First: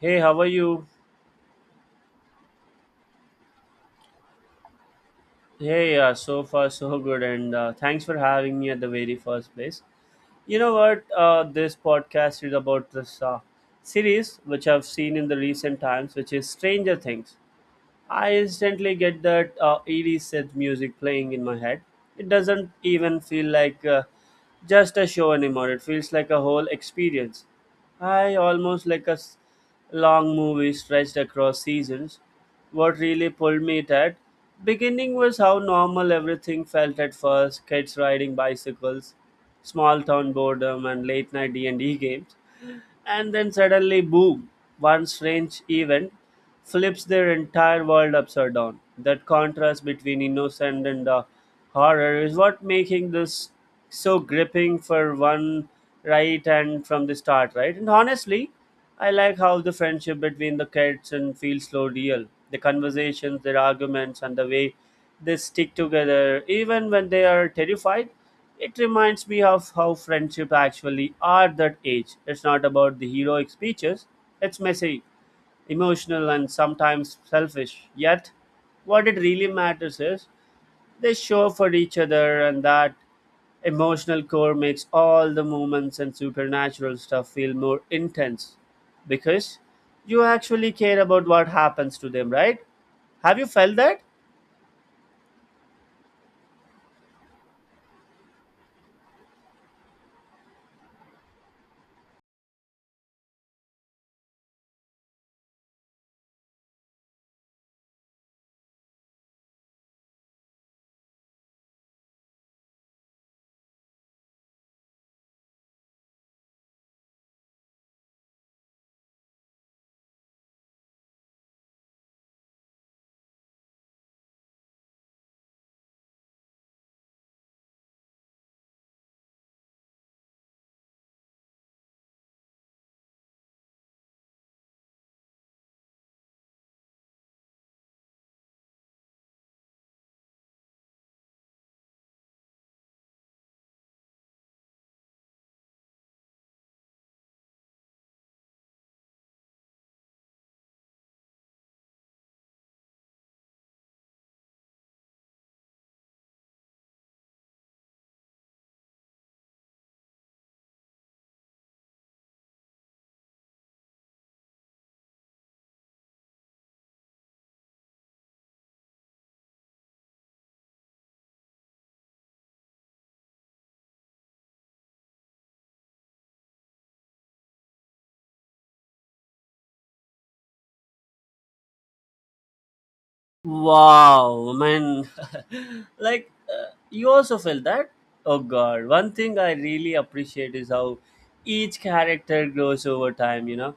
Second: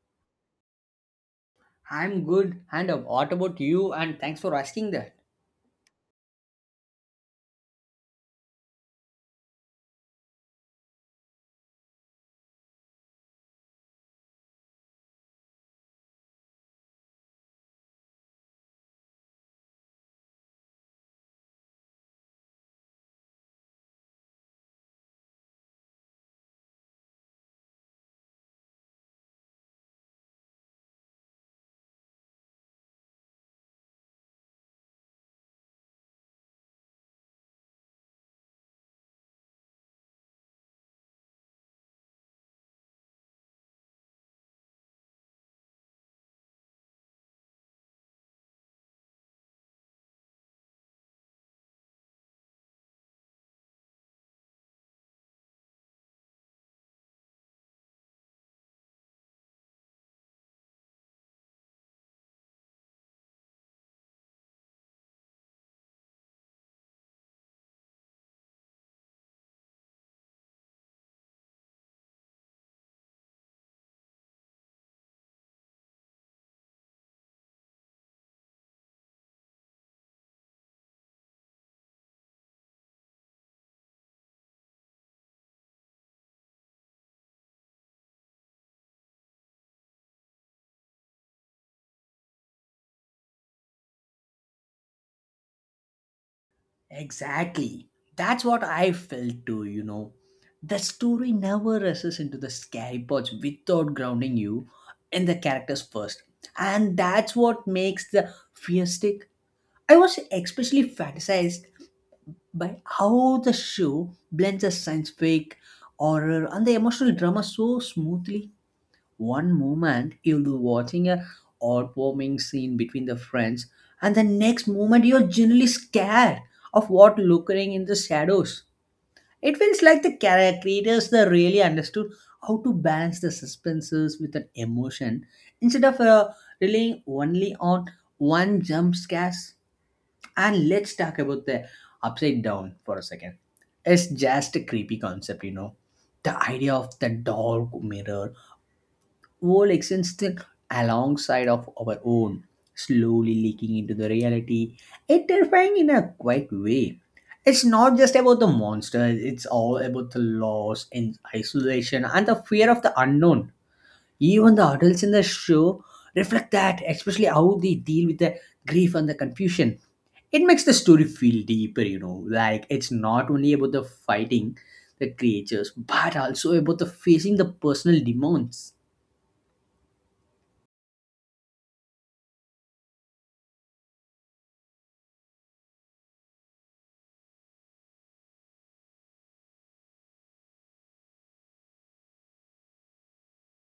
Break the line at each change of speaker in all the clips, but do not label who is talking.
Hey, how are you?
I'm good. And what about you? And thanks for asking that.
Hey, so far so good, and thanks for having me at the very first place. You know what? This podcast is about this series which I've seen in the recent times, which is Stranger Things. I instantly get that eerie synth music playing in my head. It doesn't even feel like just a show anymore. It feels like a whole experience. I almost like long movie stretched across seasons. What really pulled me it at beginning was how normal everything felt at first: kids riding bicycles, small town boredom, and late night D and D games. And then suddenly, boom, one strange event flips their entire world upside down. That contrast between innocent and horror is what making this so gripping for one right and from the start, right? And honestly, I like how the friendship between the kids and feels so real. The conversations, their arguments, and the way they stick together even when they are terrified. It reminds me of how friendship actually are that age. It's not about the heroic speeches. It's messy, emotional, and sometimes selfish. Yet, what it really matters is they show up for each other, and that emotional core makes all the moments and supernatural stuff feel more intense because you actually care about what happens to them, right? Have you felt that?
Exactly. That's what I felt too, you know. The story never rushes into the scary parts without grounding you in the characters first. And that's what makes the fear stick. I was especially fantasized by how the show blends the science fiction, horror, and the emotional drama so smoothly. One moment you'll be watching a heartwarming scene between the friends, and the next moment you're genuinely scared of what lurking in the shadows. It feels like the creators they really understood how to balance the suspenses with an emotion instead of relying only on one jump scares. And let's talk about the upside down for a second. It's just a creepy concept, you know, the idea of the dark mirror world existed alongside of our own, slowly leaking into the reality, and terrifying in a quiet way. It's not just about the monsters, it's all about the loss and isolation and the fear of the unknown. Even the adults in the show reflect that, especially how they deal with the grief and the confusion. It makes the story feel deeper, you know, like it's not only about the fighting the creatures, but also about the facing the personal demons.
Wow, man. like, you also felt that? Oh, God. One thing I really appreciate is how each character grows over time, you know?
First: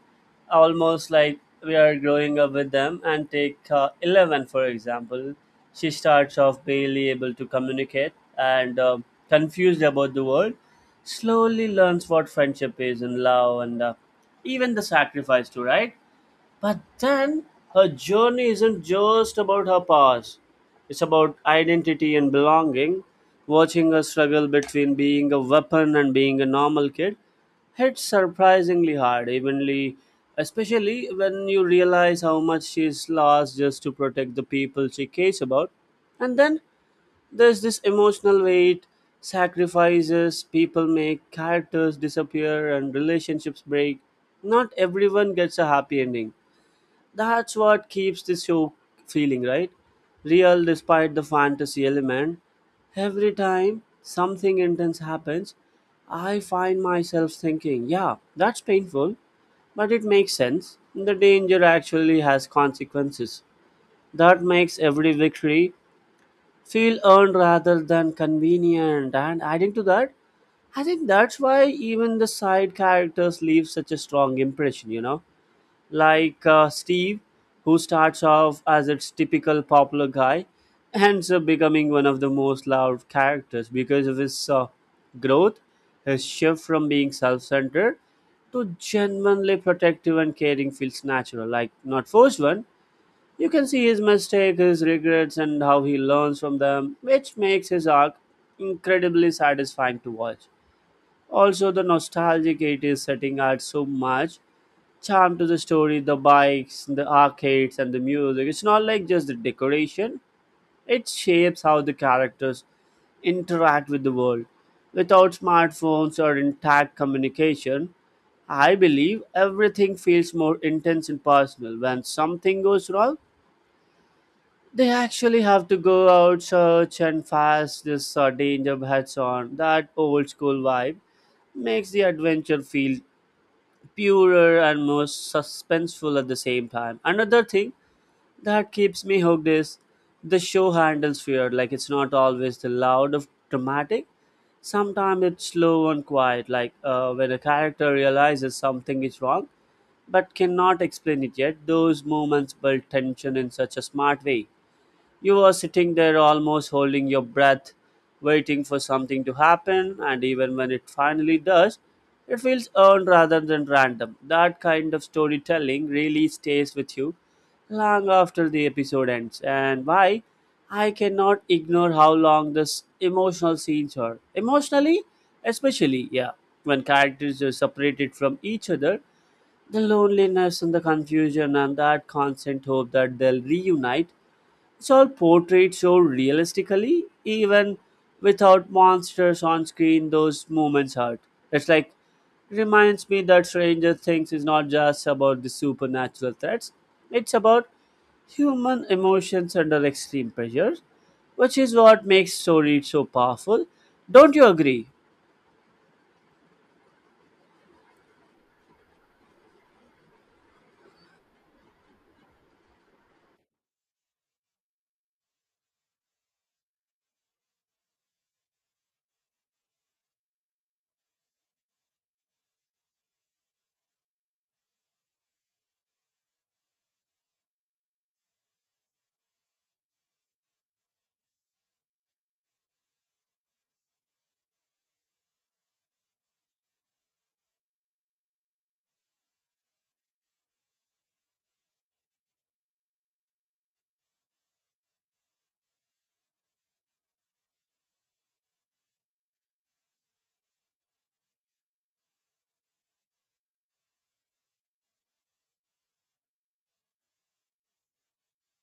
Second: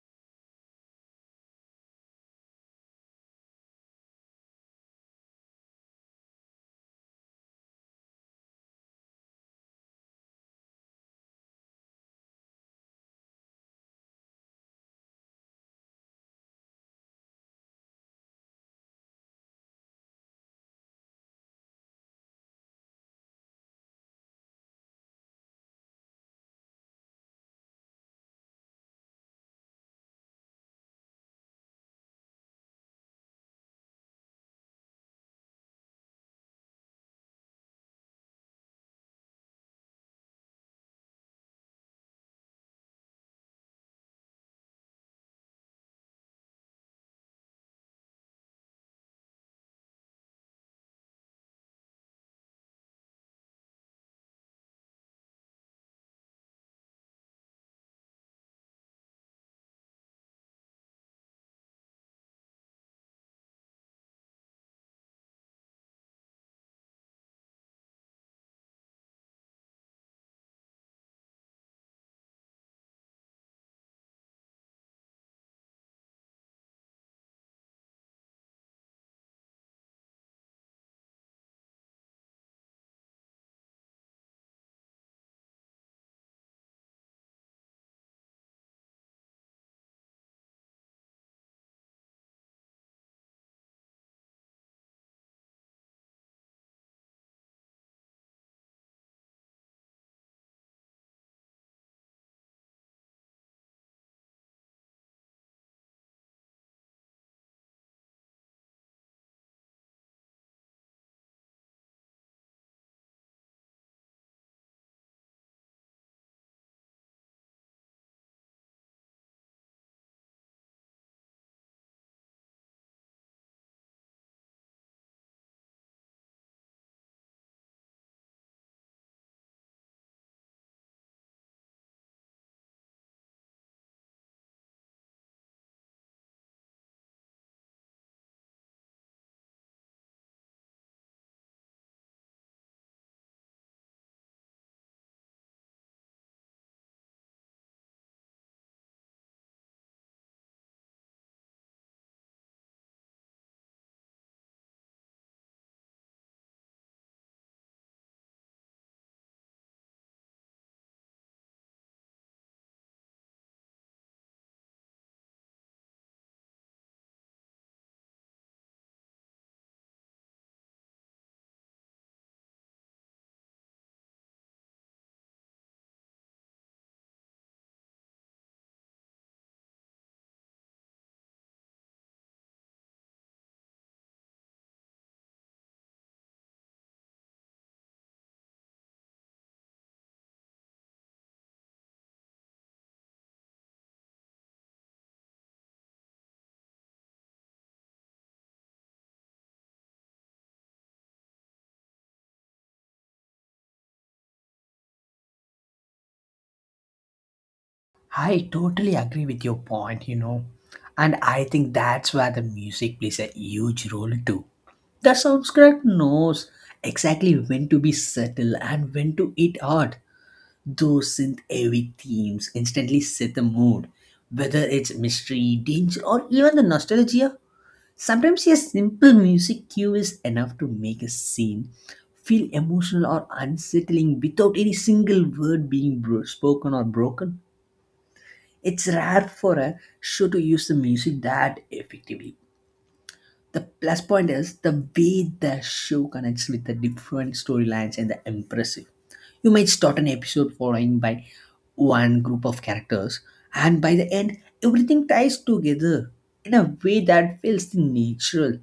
Almost like we are growing up with them. And take 11, for example. She starts off barely able to communicate and confused about the world. Slowly learns what friendship is and love and even the sacrifice, too, right? But then her journey isn't just about her past, it's about identity and belonging. Watching her struggle between being a weapon and being a normal kid hits surprisingly hard, evenly, especially when you realize how much she's lost just to protect the people she cares about. And then there's this emotional weight, sacrifices people make, characters disappear, and relationships break. Not everyone gets a happy ending that's what keeps the show feeling, right? Real despite the fantasy element. Every time something intense happens, I find myself thinking, yeah, that's painful, but it makes sense. The danger actually has consequences. That makes every victory feel earned rather than convenient. And adding to that, I think that's why even the side characters leave such a strong impression, you know? Like Steve, who starts off as its typical popular guy, ends up becoming one of the most loved characters because of his growth, his shift from being self centered to genuinely protective and caring feels natural, like not forced one. You can see his mistakes, his regrets, and how he learns from them, which makes his arc incredibly satisfying to watch. Also, the nostalgic 80s setting adds so much charm to the story the bikes the arcades and the music it's not like just the decoration it shapes how the characters interact with the world without smartphones or intact communication I believe everything feels more intense and personal when something goes wrong they actually have to go out search and fast this danger heads on that old school vibe makes the adventure feel purer and more suspenseful at the same time. Another thing that keeps me hooked is the show handles fear. Like it's not always the loud of dramatic. Sometimes it's slow and quiet, like when a character realizes something is wrong but cannot explain it yet. Those moments build tension in such a smart way. You were sitting there almost holding your breath, waiting for something to happen, and even when it finally does, it feels earned rather than random. That kind of storytelling really stays with you long after the episode ends, and why I cannot ignore how long this emotional scenes are. Emotionally, especially, yeah, when characters are separated from each other, the loneliness and the confusion and that constant hope that they'll reunite it's all portrayed so realistically, even without monsters on screen, those moments hurt. It's like reminds me that Stranger Things is not just about the supernatural threats, it's about human emotions under extreme pressure, which is what makes stories so powerful. Don't you agree?
I totally agree with your point, you know, and I think that's where the music plays a huge role too. The subscribe knows exactly when to be subtle and when to eat hard. Those synth heavy themes instantly set the mood, whether it's mystery, danger, or even the nostalgia. Sometimes a simple music cue is enough to make a scene feel emotional or unsettling without any single word being spoken or broken. It's rare for a show to use the music that effectively. The plus point is the way the show connects with the different storylines and the impressive. You might start an episode following by one group of characters, and by the end, everything ties together in a way that feels natural.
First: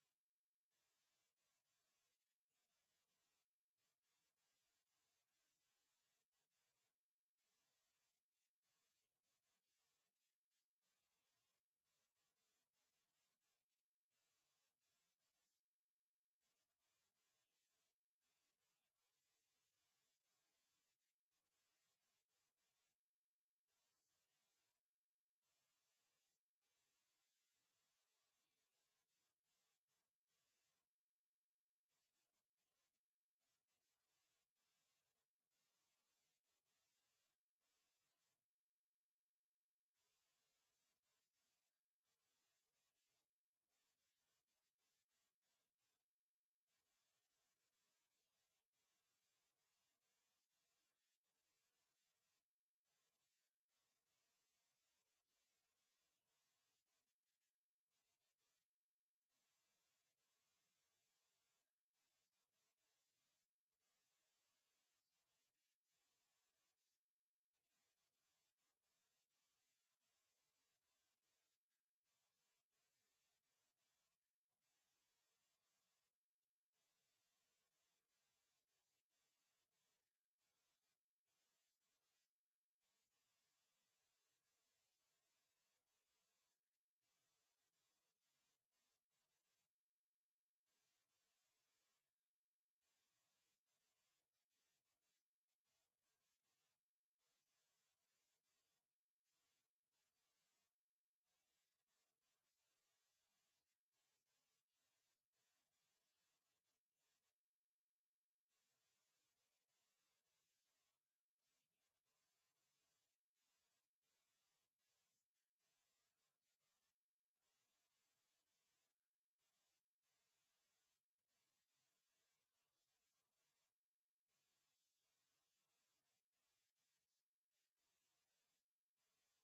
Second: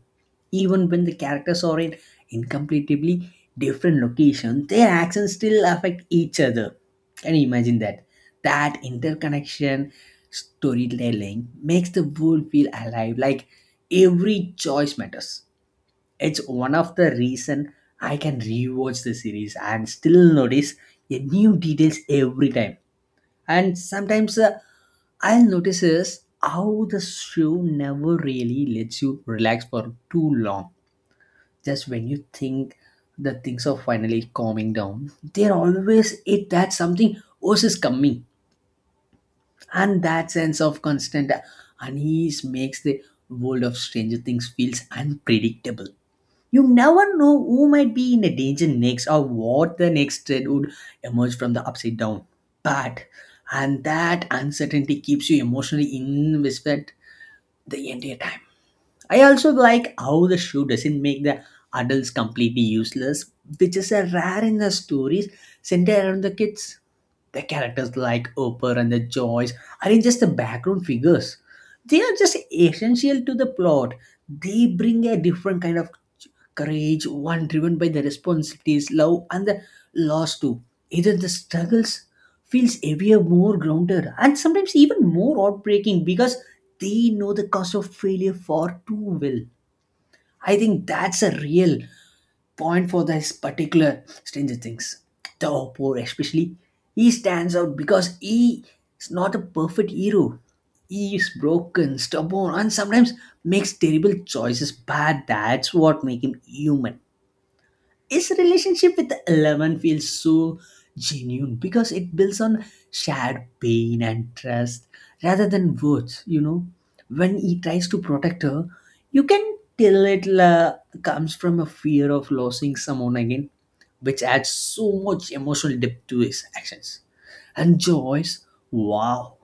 Even when the characters are in incompletely different locations, their actions still affect each other. Can you imagine that? That interconnection storytelling makes the world feel alive, like every choice matters. It's one of the reason I can rewatch the series and still notice a new details every time, and sometimes I'll notice is how the show never really lets you relax for too long. Just when you think the things are finally calming down, there always it that something else is coming, and that sense of constant unease makes the world of Stranger Things feels unpredictable. You never know who might be in the danger next or what the next threat would emerge from the upside down. But and that uncertainty keeps you emotionally invested the entire time. I also like how the show doesn't make the adults completely useless, which is a rare in the stories centered around the kids. The characters like Oprah and the Joyce aren't just the background figures. They are just essential to the plot. They bring a different kind of courage, one driven by the responsibilities, love, and the loss too. Either the struggles feels heavier, more grounded, and sometimes even more heartbreaking because they know the cost of failure far too well. I think that's a real point for this particular Stranger Things. The Oppo, especially, he stands out because he is not a perfect hero. He is broken, stubborn, and sometimes makes terrible choices, but that's what makes him human. His relationship with Eleven feels so genuine because it builds on shared pain and trust rather than words, you know. When he tries to protect her, you can tell it comes from a fear of losing someone again, which adds so much emotional depth to his actions. And Joyce, wow,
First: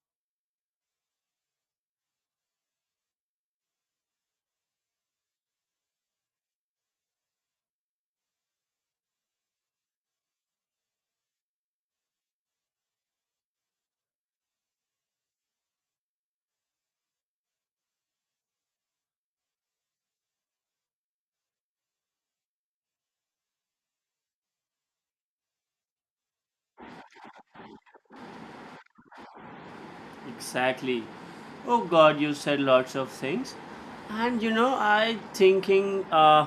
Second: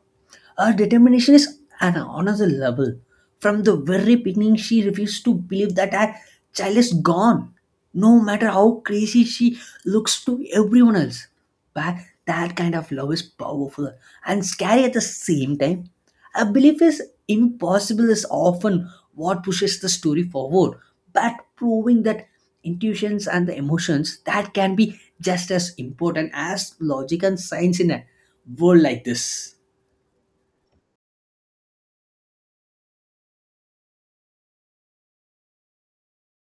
her determination is at another level. From the very beginning, she refused to believe that her child is gone, no matter how crazy she looks to everyone else. But that kind of love is powerful and scary at the same time. A belief is impossible is often what pushes the story forward, but proving that intuitions and the emotions that can be just as important as logic and science in a world like this.
Exactly. Oh God, you said lots of things. And you know, I thinking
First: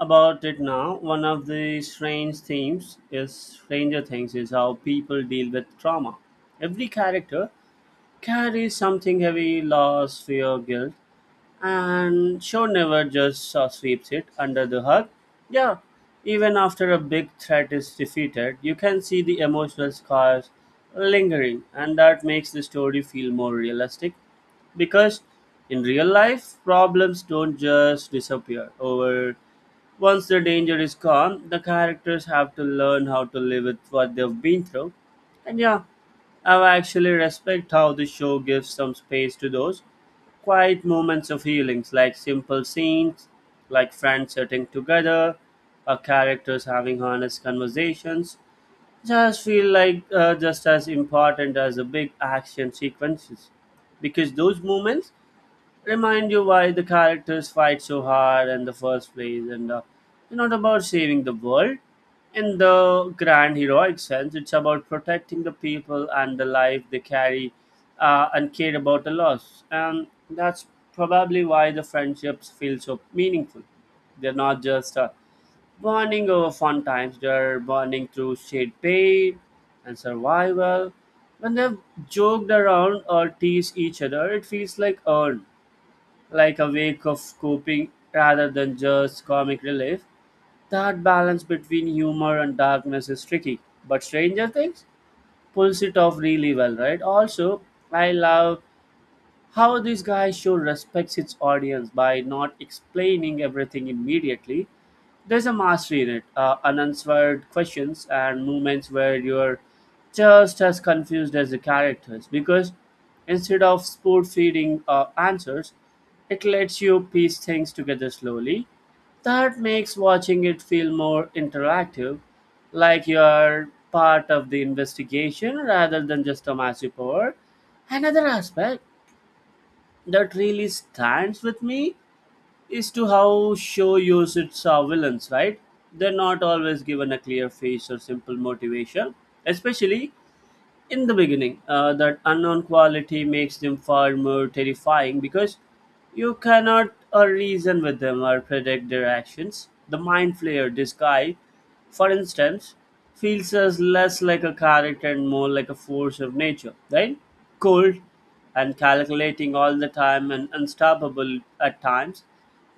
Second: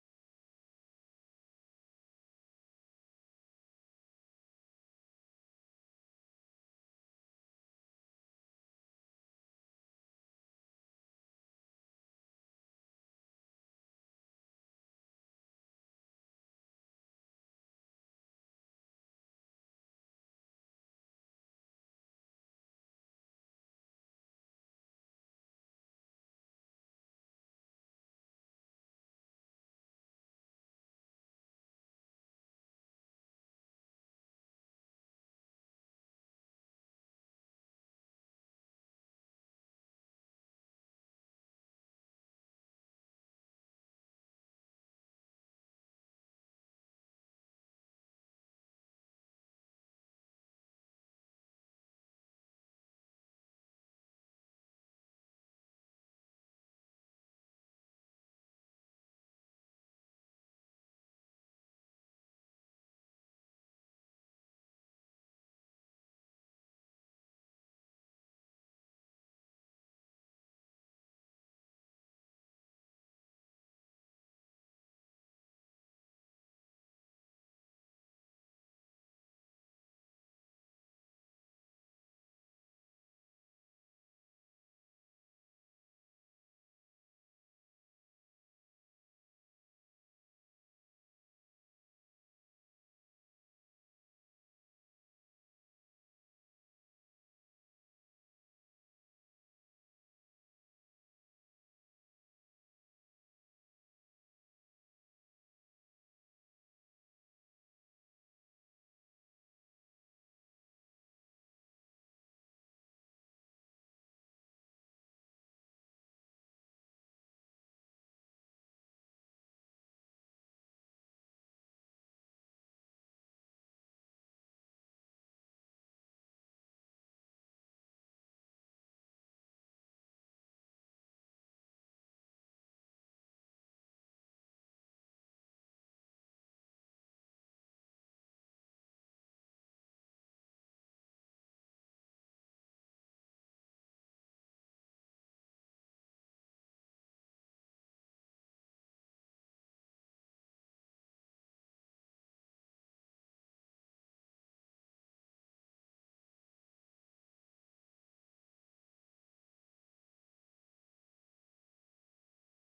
about it now. One of the strange themes is stranger things is how people deal with trauma. Every character carries something heavy, loss, fear, guilt, and show never just sweeps it under the rug. Yeah, even after a big threat is defeated, you can see the emotional scars lingering, and that makes the story feel more realistic. Because in real life, problems don't just disappear over. Once the danger is gone, the characters have to learn how to live with what they've been through and yeah, I actually respect how the show gives some space to those quiet moments of healings, like simple scenes, like friends sitting together, or characters having honest conversations. Just feel like just as important as the big action sequences, because those moments remind you why the characters fight so hard in the first place and it's not about saving the world in the grand heroic sense it's about protecting the people and the life they carry and care about the loss and that's probably why the friendships feel so meaningful they're not just bonding over fun times they're bonding through shared pain and survival when they've joked around or teased each other it feels like earned like a wake of coping rather than just comic relief. That balance between humor and darkness is tricky, but Stranger Things pulls it off really well, right? Also, I love how this guy show respects its audience by not explaining everything immediately. There's a mastery in it, unanswered questions and moments where you're just as confused as the characters because instead of spoon feeding answers, it lets you piece things together slowly. That makes watching it feel more interactive, like you're part of the investigation rather than just a massive power. Another aspect that really stands with me is to how show uses its villains, right? They're not always given a clear face or simple motivation, especially in the beginning. That unknown quality makes them far more terrifying because you cannot reason with them or predict their actions. The mind flayer, this guy, for instance, feels as less like a character and more like a force of nature, right? Cold and calculating all the time and unstoppable at times,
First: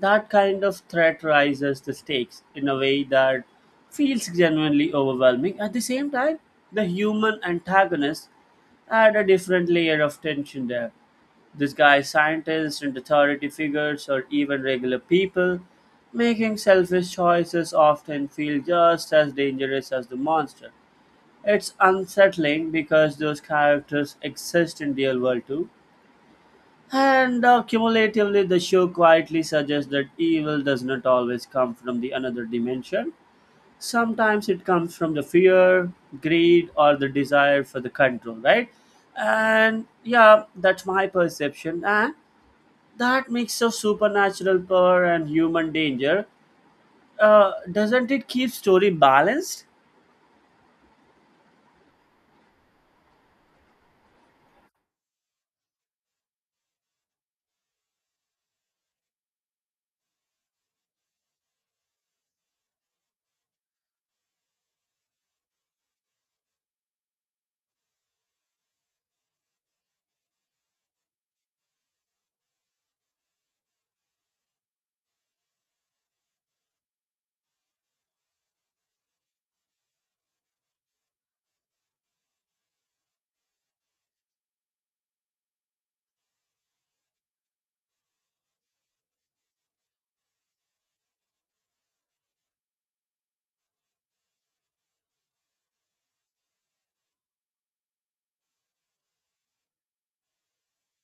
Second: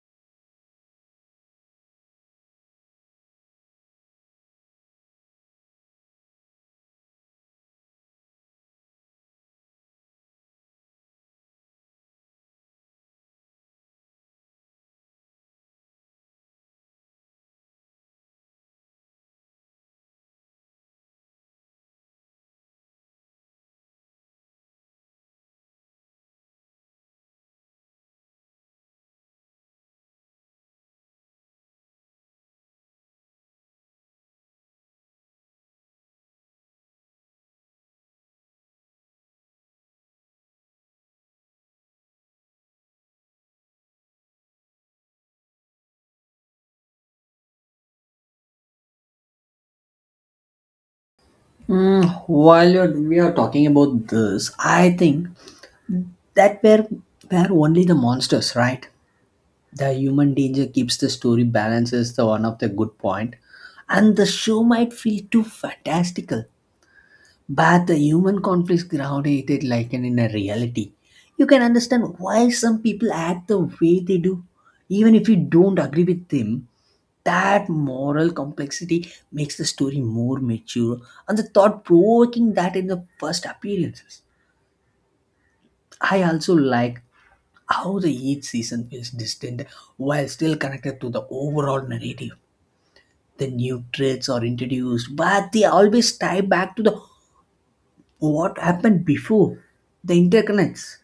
that kind of threat rises the stakes in a way that feels genuinely overwhelming. At the same time, the human antagonist add a different layer of tension there. This guy, scientists and authority figures, or even regular people, making selfish choices often feel just as dangerous as the monster. It's unsettling because those characters exist in real world too, and cumulatively, the show quietly suggests that evil does not always come from the another dimension. Sometimes it comes from the fear, greed, or the desire for the control, right? And yeah, that's my perception. And that mix of supernatural power and human danger, doesn't it keep story balanced?
Mm, while you're, we are talking about this, I think that were only the monsters, right? The human danger keeps the story balances the one of the good point, and the show might feel too fantastical, but the human conflicts grounded it like an in a reality. You can understand why some people act the way they do, even if you don't agree with them. That moral complexity makes the story more mature and the thought provoking that in the first appearances. I also like how the each season feels distinct while still connected to the overall narrative. The new traits are introduced, but they always tie back to the what happened before the interconnects.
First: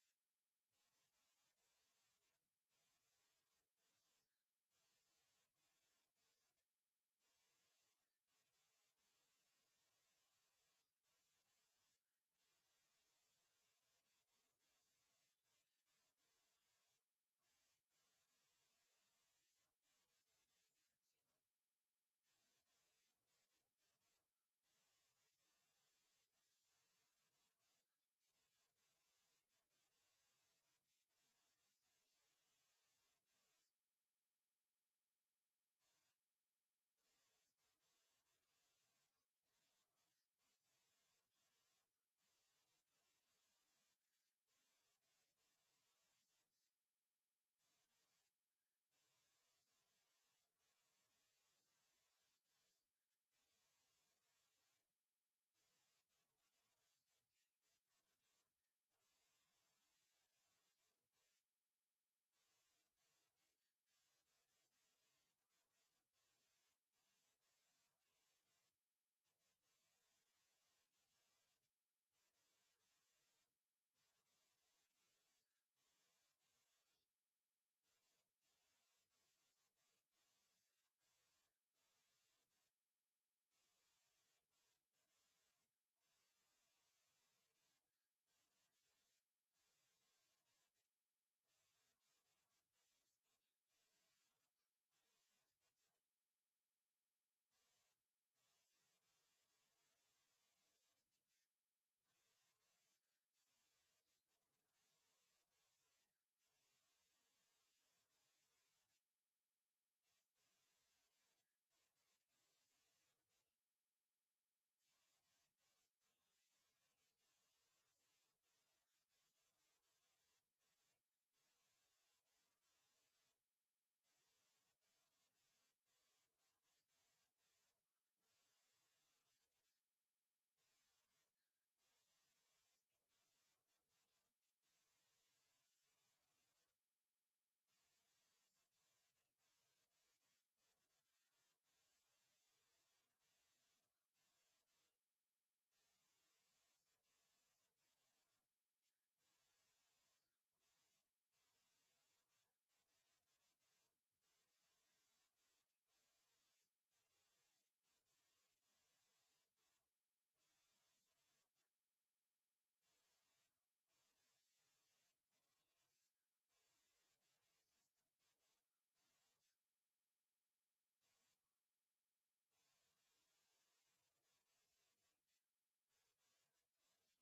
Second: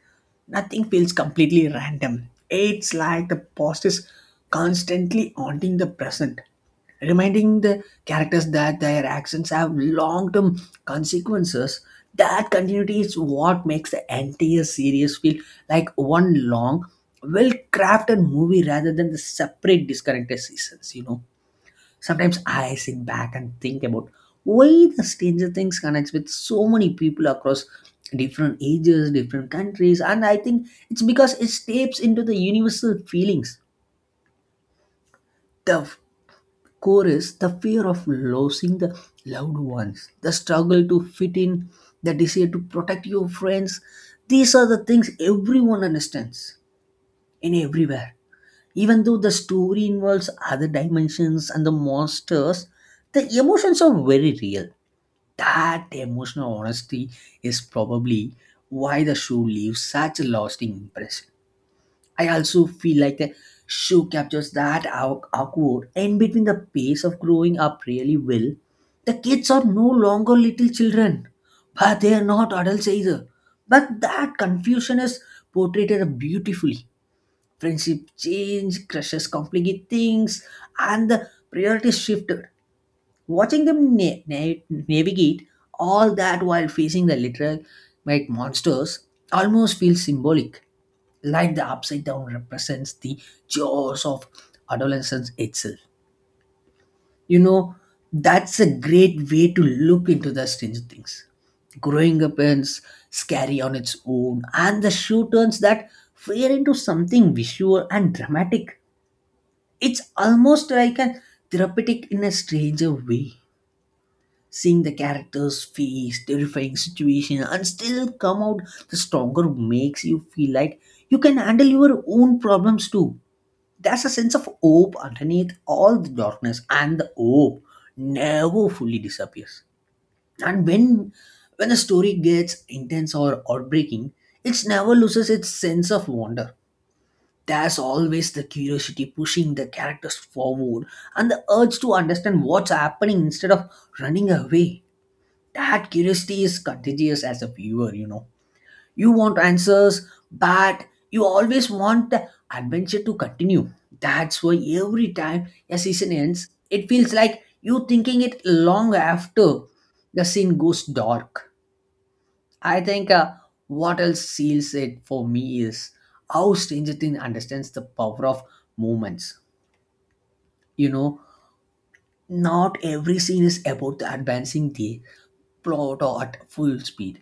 Nothing feels completely random. It's like the past is constantly haunting the present, reminding the characters that their actions have long term consequences. That continuity is what makes the entire series feel like one long, well crafted movie rather than the separate disconnected seasons, you know. Sometimes I sit back and think about why the Stranger Things connects with so many people across different ages, different countries, and I think it's because it taps into the universal feelings. The core is the fear of losing the loved ones, the struggle to fit in, the desire to protect your friends. These are the things everyone understands in everywhere. Even though the story involves other dimensions and the monsters, the emotions are very real. That emotional honesty is probably why the show leaves such a lasting impression. I also feel like the show captures that awkward and between the pace of growing up really well. The kids are no longer little children, but they are not adults either. But that confusion is portrayed beautifully. Friendship change, crushes complicate things, and the priorities shifted. Watching them navigate all that while facing the literal like monsters almost feels symbolic, like the upside down represents the jaws of adolescence itself. You know, that's a great way to look into the strange things. Growing up is scary on its own, and the show turns that fear into something visual and dramatic. It's almost like a therapeutic in a stranger way, seeing the characters face terrifying situation and still come out the stronger makes you feel like you can handle your own problems too. There's a sense of hope underneath all the darkness, and the hope never fully disappears. And when a story gets intense or heartbreaking, it never loses its sense of wonder. There's always the curiosity pushing the characters forward and the urge to understand what's happening instead of running away. That curiosity is contagious. As a viewer, you know, you want answers, but you always want the adventure to continue. That's why every time a season ends, it feels like you thinking it long after the scene goes dark. I think what else seals it for me is how Stranger Things understands the power of moments, you know. Not every scene is about advancing the plot or at full speed.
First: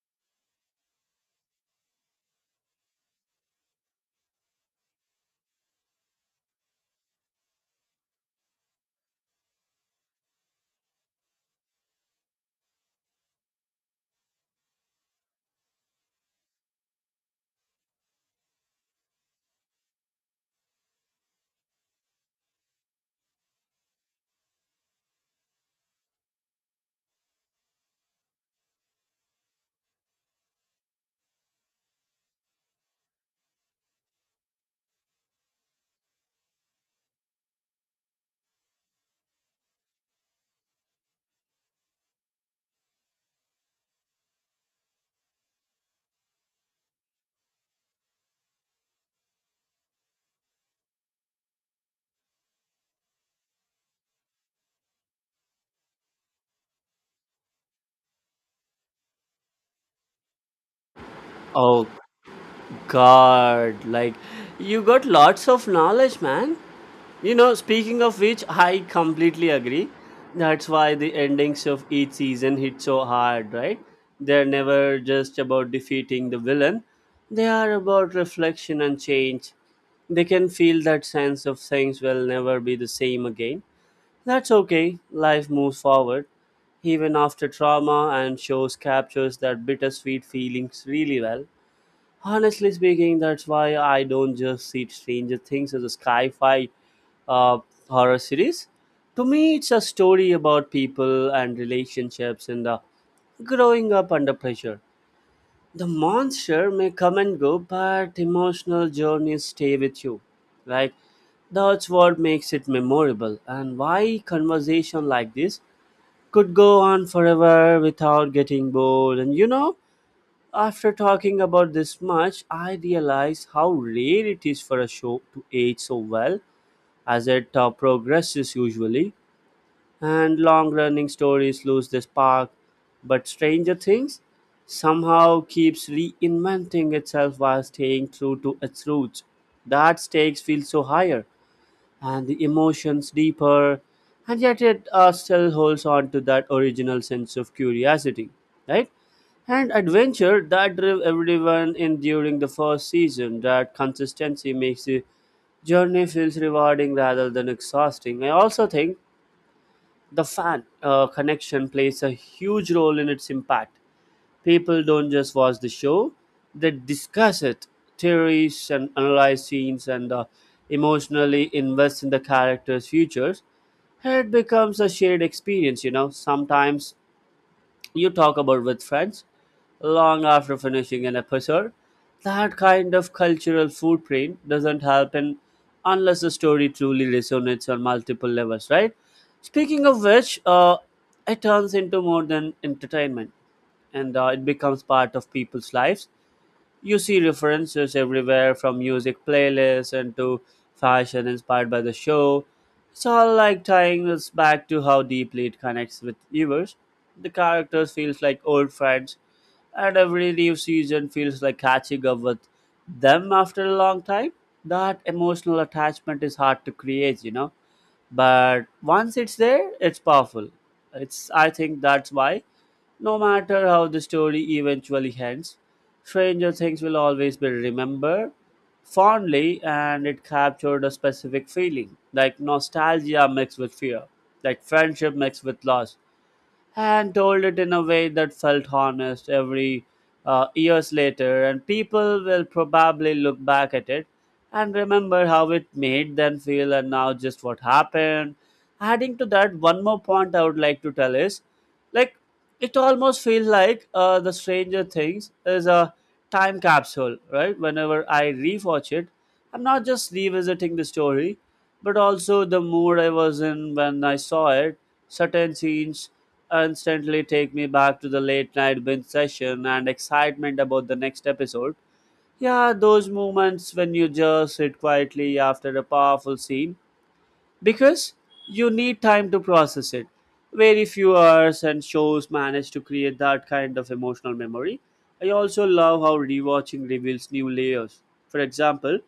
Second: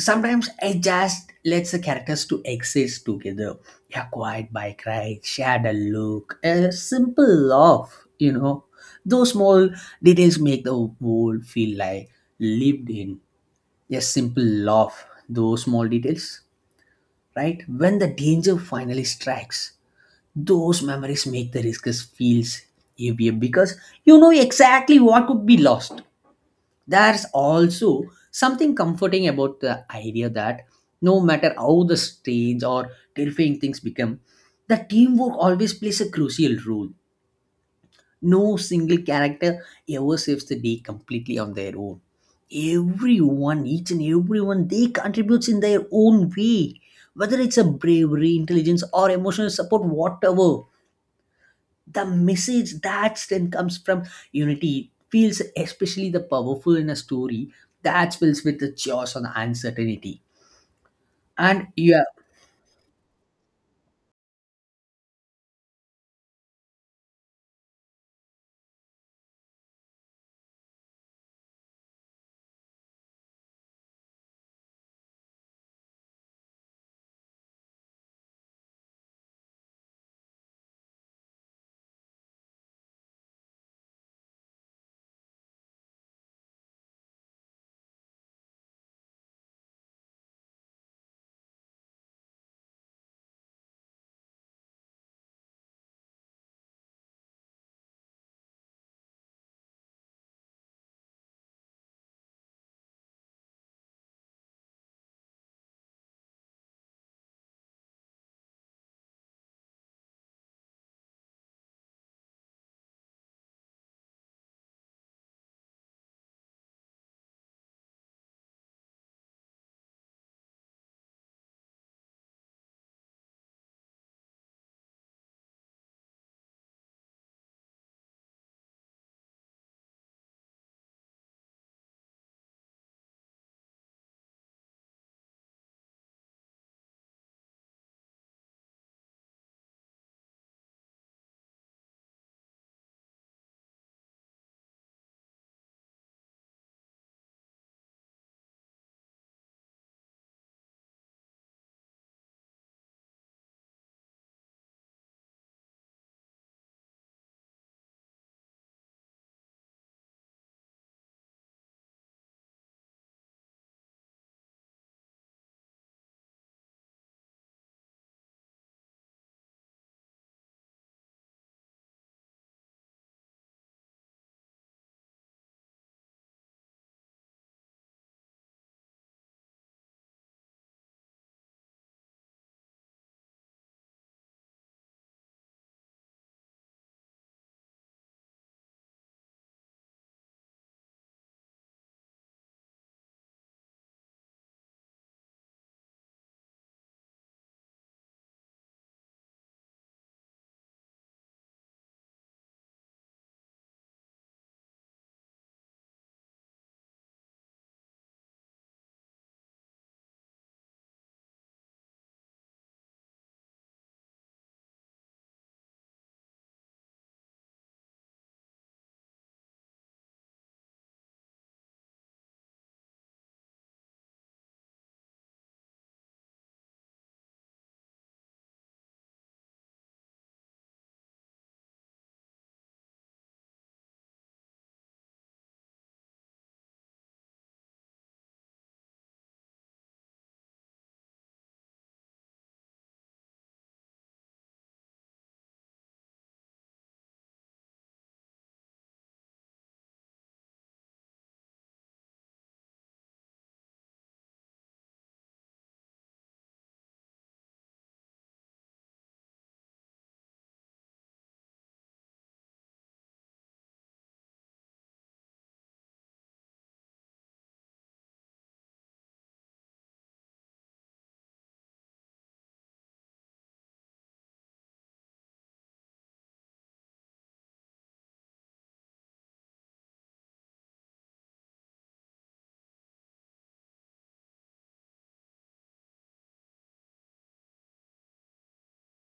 Sometimes I just let the characters to exist together. A quiet bike ride, shared a look, a simple laugh, you know. Those small details make the world feel like lived in. A simple laugh, those small details, right? When the danger finally strikes, those memories make the risk feels heavier because you know exactly what could be lost. There's also something comforting about the idea that no matter how the strange or terrifying things become, the teamwork always plays a crucial role. No single character ever saves the day completely on their own. Everyone, each and everyone, they contributes in their own way. Whether it's a bravery, intelligence, or emotional support, whatever the message that then comes from unity feels especially the powerful in a story that fills with the chaos and uncertainty. And yeah,
God, like you got lots of knowledge, man. You know, speaking of which, I completely agree. That's why the endings of each season hit so hard, right? They're never just about defeating the villain, they are about reflection and change. They can feel that sense of things will never be the same again. That's okay, life moves forward. Even after trauma, and shows captures that bittersweet feelings really well. Honestly speaking, that's why I don't just see Stranger Things as a sci-fi uh, horror series. To me, it's a story about people and relationships and growing up under pressure. The monster may come and go, but emotional journeys stay with you. Right? that's what makes it memorable, and why conversation like this could go on forever without getting bored. And you know, after talking about this much, I realize how rare it is for a show to age so well as it progresses usually, and long running stories lose their spark. But Stranger Things somehow keeps reinventing itself while staying true to its roots. That stakes feel so higher and the emotions deeper, and yet it still holds on to that original sense of curiosity, right? And adventure that drove everyone in during the first season. That consistency makes the journey feels rewarding rather than exhausting. I also think the fan connection plays a huge role in its impact. People don't just watch the show, they discuss it, theories and analyze scenes and emotionally invest in the characters' futures. It becomes a shared experience, you know. Sometimes you talk about with friends long after finishing an episode. That kind of cultural footprint doesn't happen unless the story truly resonates on multiple levels, right? Speaking of which, it turns into more than entertainment and it becomes part of people's lives. You see references everywhere from music playlists and to fashion inspired by the show. It's all like tying us back to how deeply it connects with viewers. The characters feels like old friends, and every new season feels like catching up with them after a long time. That emotional attachment is hard to create, you know. But once it's there, it's powerful. It's I think that's why, no matter how the story eventually ends, Stranger Things will always be remembered fondly, and it captured a specific feeling, like nostalgia mixed with fear, like friendship mixed with loss, and told it in a way that felt honest every years later. And people will probably look back at it and remember how it made them feel and now just what happened. Adding to that, one more point I would like to tell is, like it almost feels like the stranger things is a time capsule, right? Whenever I rewatch it, I'm not just revisiting the story but also the mood I was in when I saw it. Certain scenes instantly take me back to the late night binge session and excitement about the next episode. Yeah, those moments when you just sit quietly after a powerful scene because you need time to process it. Very few hours and shows manage to create that kind of emotional memory. I also love how rewatching reveals new layers. For example,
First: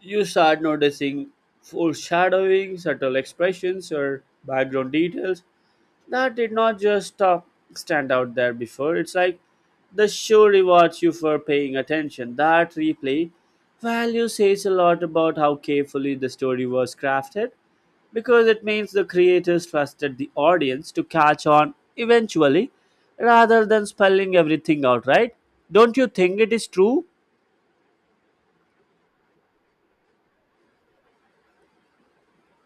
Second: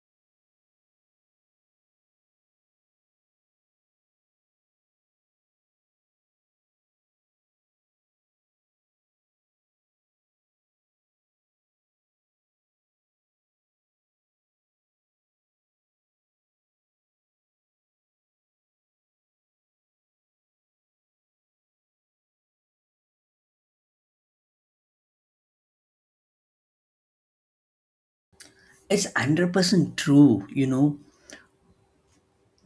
you start noticing foreshadowing, subtle expressions, or background details that did not just stop, stand out there before. It's like the show rewards you for paying attention. That replay value says a lot about how carefully the story was crafted, because it means the creators trusted the audience to catch on eventually rather than spelling everything out, right? Don't you think it is true?
it's 100% true, you know.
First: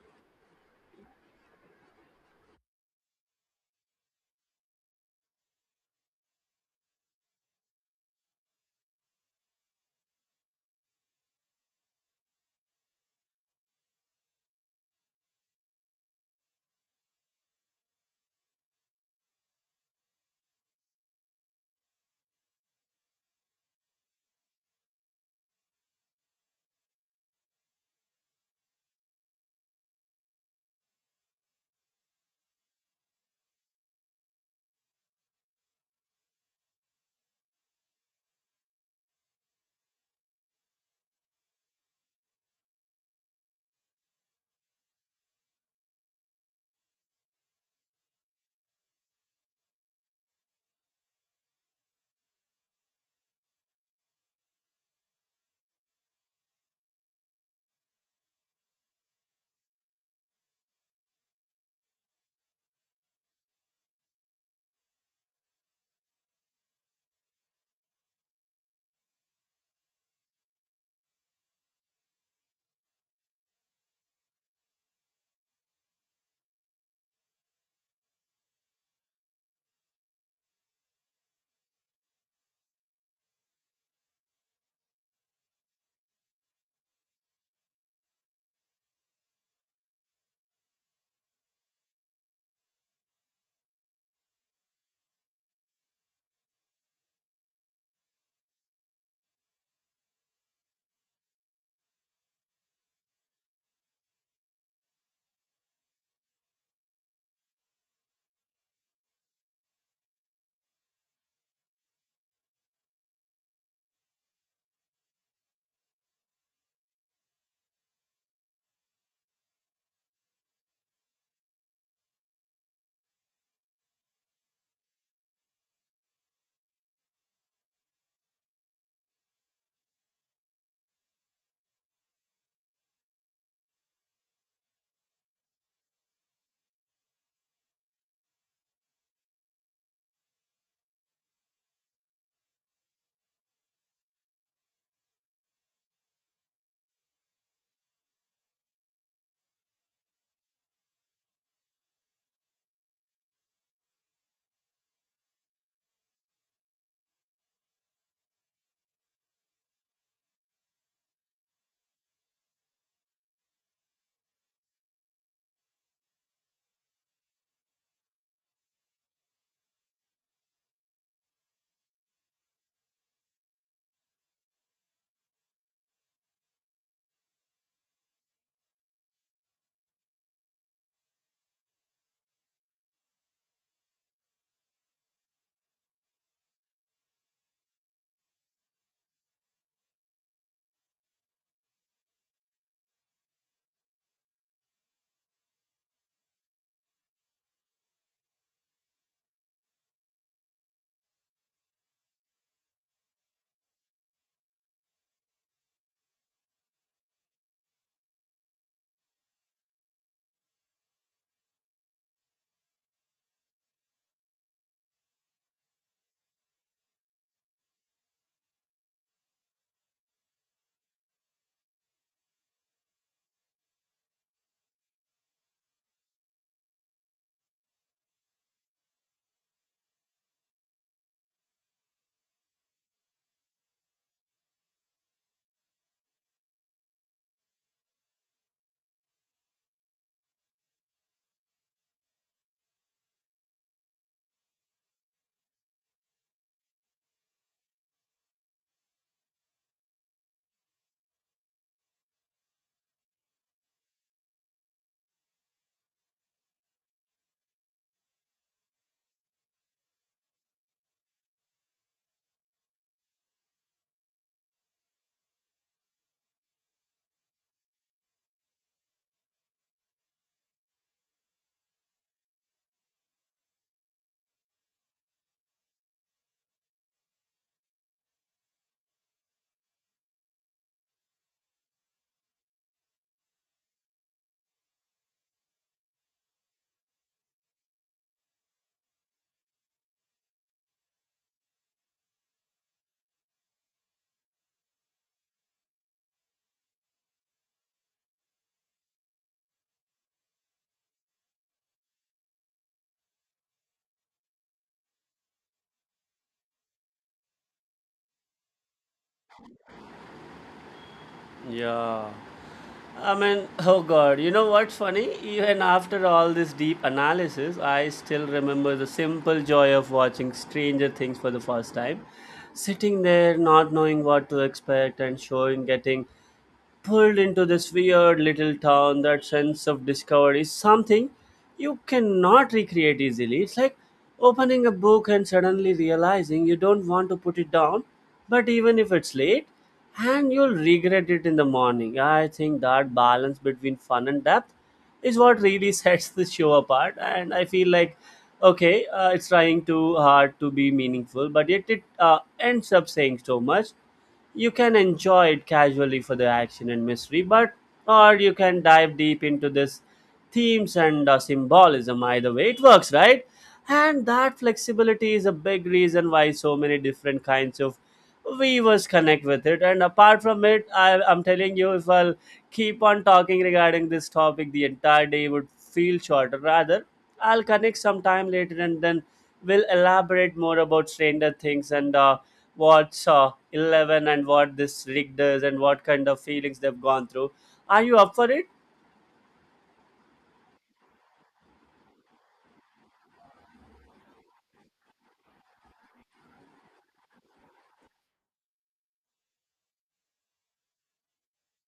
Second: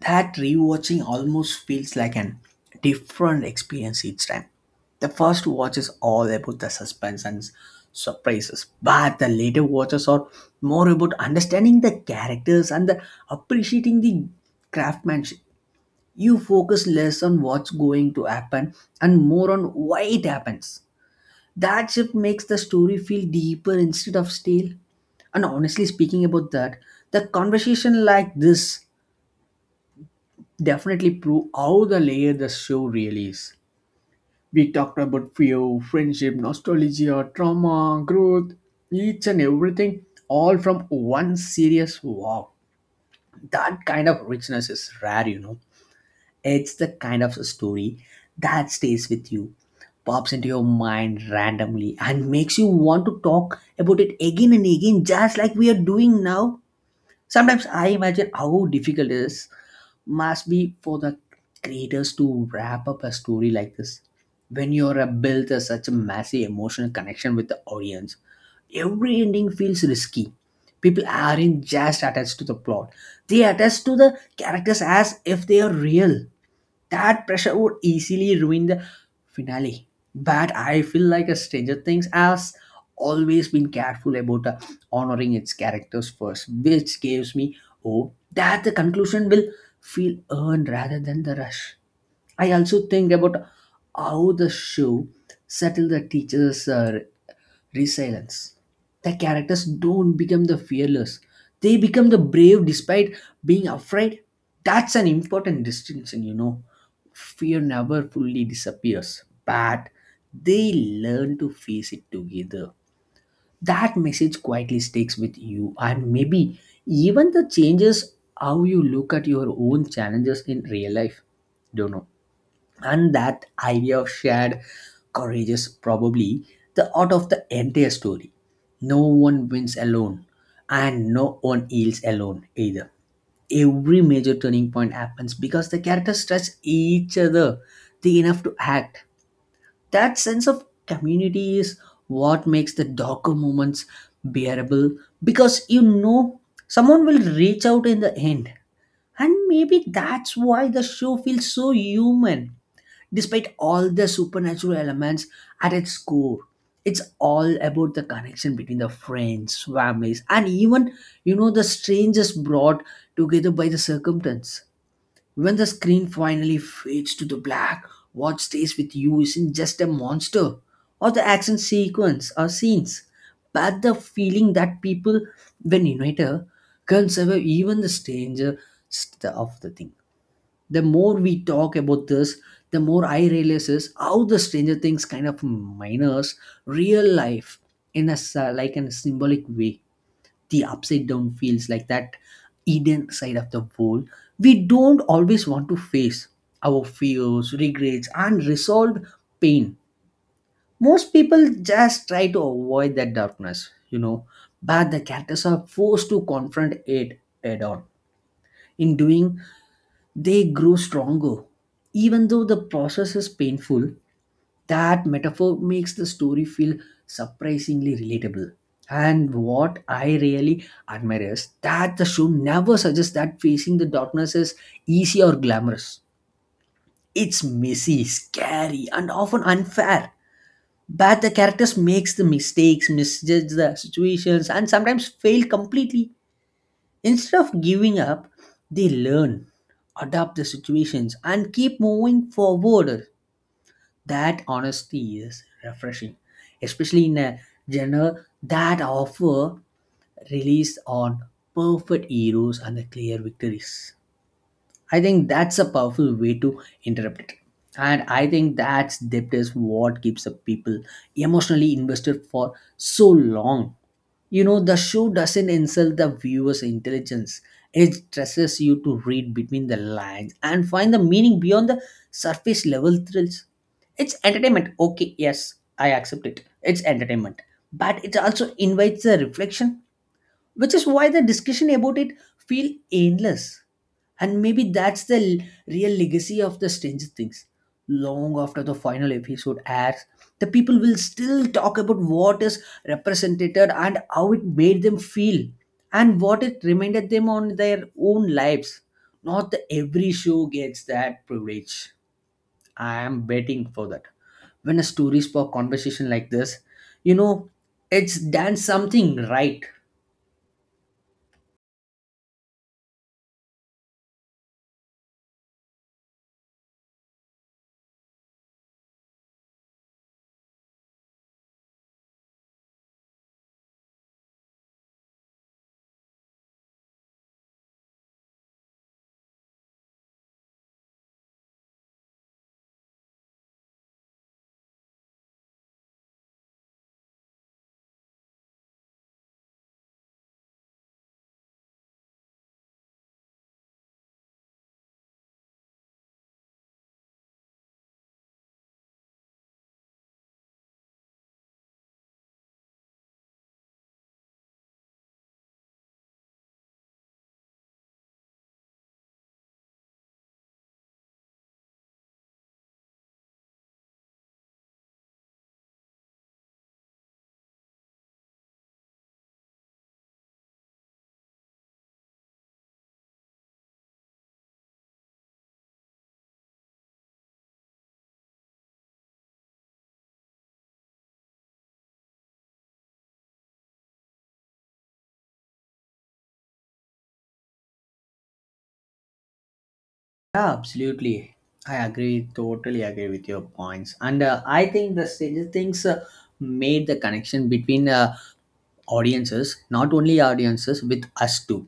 That rewatching almost feels like an different experience each time. The first watch is all about the suspense and surprises, but the later watches are more about understanding the characters and the appreciating the craftsmanship. You focus less on what's going to happen and more on why it happens. That shift makes the story feel deeper instead of stale. And honestly speaking about that, the conversation like this definitely prove how the layer the show really is. We talked about fear, friendship, nostalgia, trauma, growth, each and everything, all from one serious. Wow. That kind of richness is rare, you know. It's the kind of story that stays with you, pops into your mind randomly, and makes you want to talk about it again and again, just like we are doing now. Sometimes I imagine how difficult it is must be for the creators to wrap up a story like this. When you're a built a such a massive emotional connection with the audience, every ending feels risky. People aren't just attached to the plot; they attach to the characters as if they are real that pressure would easily ruin the finale. But I feel like a Stranger Things has always been careful about honoring its characters first, which gives me hope that the conclusion will feel earned rather than the rush. I also think about how the show settle the teacher's resilience. The characters don't become the fearless; they become the brave despite being afraid. That's an important distinction, you know. Fear never fully disappears, but they learn to face it together. That message quietly sticks with you, and maybe even the changes how you look at your own challenges in real life. Don't know, and that idea of shared courage is probably the heart of the entire story. No one wins alone and no one yields alone either. Every major turning point happens because the characters trust each other the enough to act. That sense of community is what makes the darker moments bearable, because you know someone will reach out in the end. And maybe that's why the show feels so human despite all the supernatural elements. At its core, it's all about the connection between the friends families and even, you know, the strangers brought together by the circumstance. When the screen finally fades to the black, what stays with you isn't just a monster or the action sequence or scenes, but the feeling that people when united can survive even the stranger of the thing. The more we talk about this, the more I realize is how the Stranger Things kind of minors real life in like in a symbolic way. The upside down feels like that Eden side of the world. We don't always want to face our fears, regrets, and unresolved pain. Most people just try to avoid that darkness, you know, but the characters are forced to confront it head on. In doing they grow stronger. Even though the process is painful, that metaphor makes the story feel surprisingly relatable. And what I really admire is that the show never suggests that facing the darkness is easy or glamorous. It's messy, scary, and often unfair. But the characters makes the mistakes, misjudge the situations, and sometimes fail completely. Instead of giving up, they learn, adapt the situations, and keep moving forward. That honesty is refreshing, especially in a genre that offer release on perfect heroes and the clear victories. I think that's a powerful way to interrupt it. And I think that's depth is what keeps the people emotionally invested for so long. You know, the show doesn't insult the viewer's intelligence. It stresses you to read between the lines and find the meaning beyond the surface level thrills. It's entertainment. Okay, yes, I accept it. It's entertainment. But it also invites a reflection, which is why the discussion about it feel endless. And maybe that's the real legacy of the stranger things. Long after the final episode airs, the people will still talk about what is represented and how it made them feel and what it reminded them on their own lives. Not the every show gets that privilege. I am betting for that. When a story spark conversation like this, you know, it's done something right.
Yeah, I mean, oh God, you know what's funny? Even after all this deep analysis, I still remember the simple joy of watching Stranger Things for the first time. Sitting there, not knowing what to expect, and showing getting pulled into this weird little town. That sense of discovery is something you cannot recreate easily. It's like opening a book and suddenly realizing you don't want to put it down, but even if it's late and you'll regret it in the morning. I think that balance between fun and depth is what really sets the show apart, and I feel like okay, it's trying too hard to be meaningful, but yet it ends up saying so much. You can enjoy it casually for the action and mystery, but or you can dive deep into this themes and symbolism. Either way it works, right? And that flexibility is a big reason why so many different kinds of viewers connect with it. And apart from it, I'm telling you, if I'll keep on talking regarding this topic, the entire day would feel shorter rather. I'll connect sometime later, and then we'll elaborate more about Stranger Things and what's 11 and what this Rick does and what kind of feelings they've gone through. Are you up for it?
Yeah, absolutely. I agree, totally agree with your points. And I think the Stranger Things made the connection between audiences, not only audiences, with us too.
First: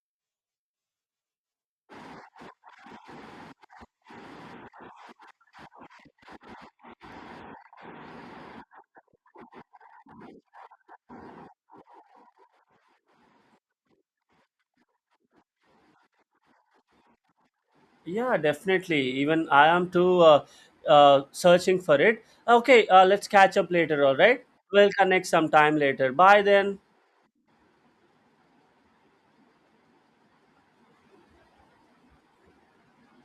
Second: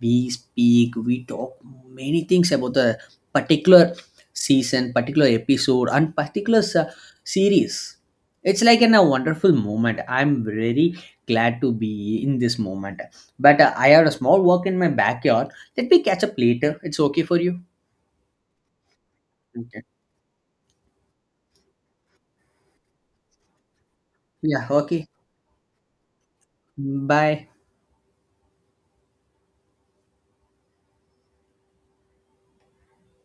We speak, we talk many things about the particular season, particular episode, and particular series. It's like in a wonderful moment. I'm very glad to be in this moment. But I have a small work in my backyard. Let me catch up later. It's okay for you.
Yeah, definitely. Even I
Okay.
am too searching for it. Okay, let's catch up later, all right?
Yeah.
We'll
Okay.
connect sometime later. Bye then.
Bye.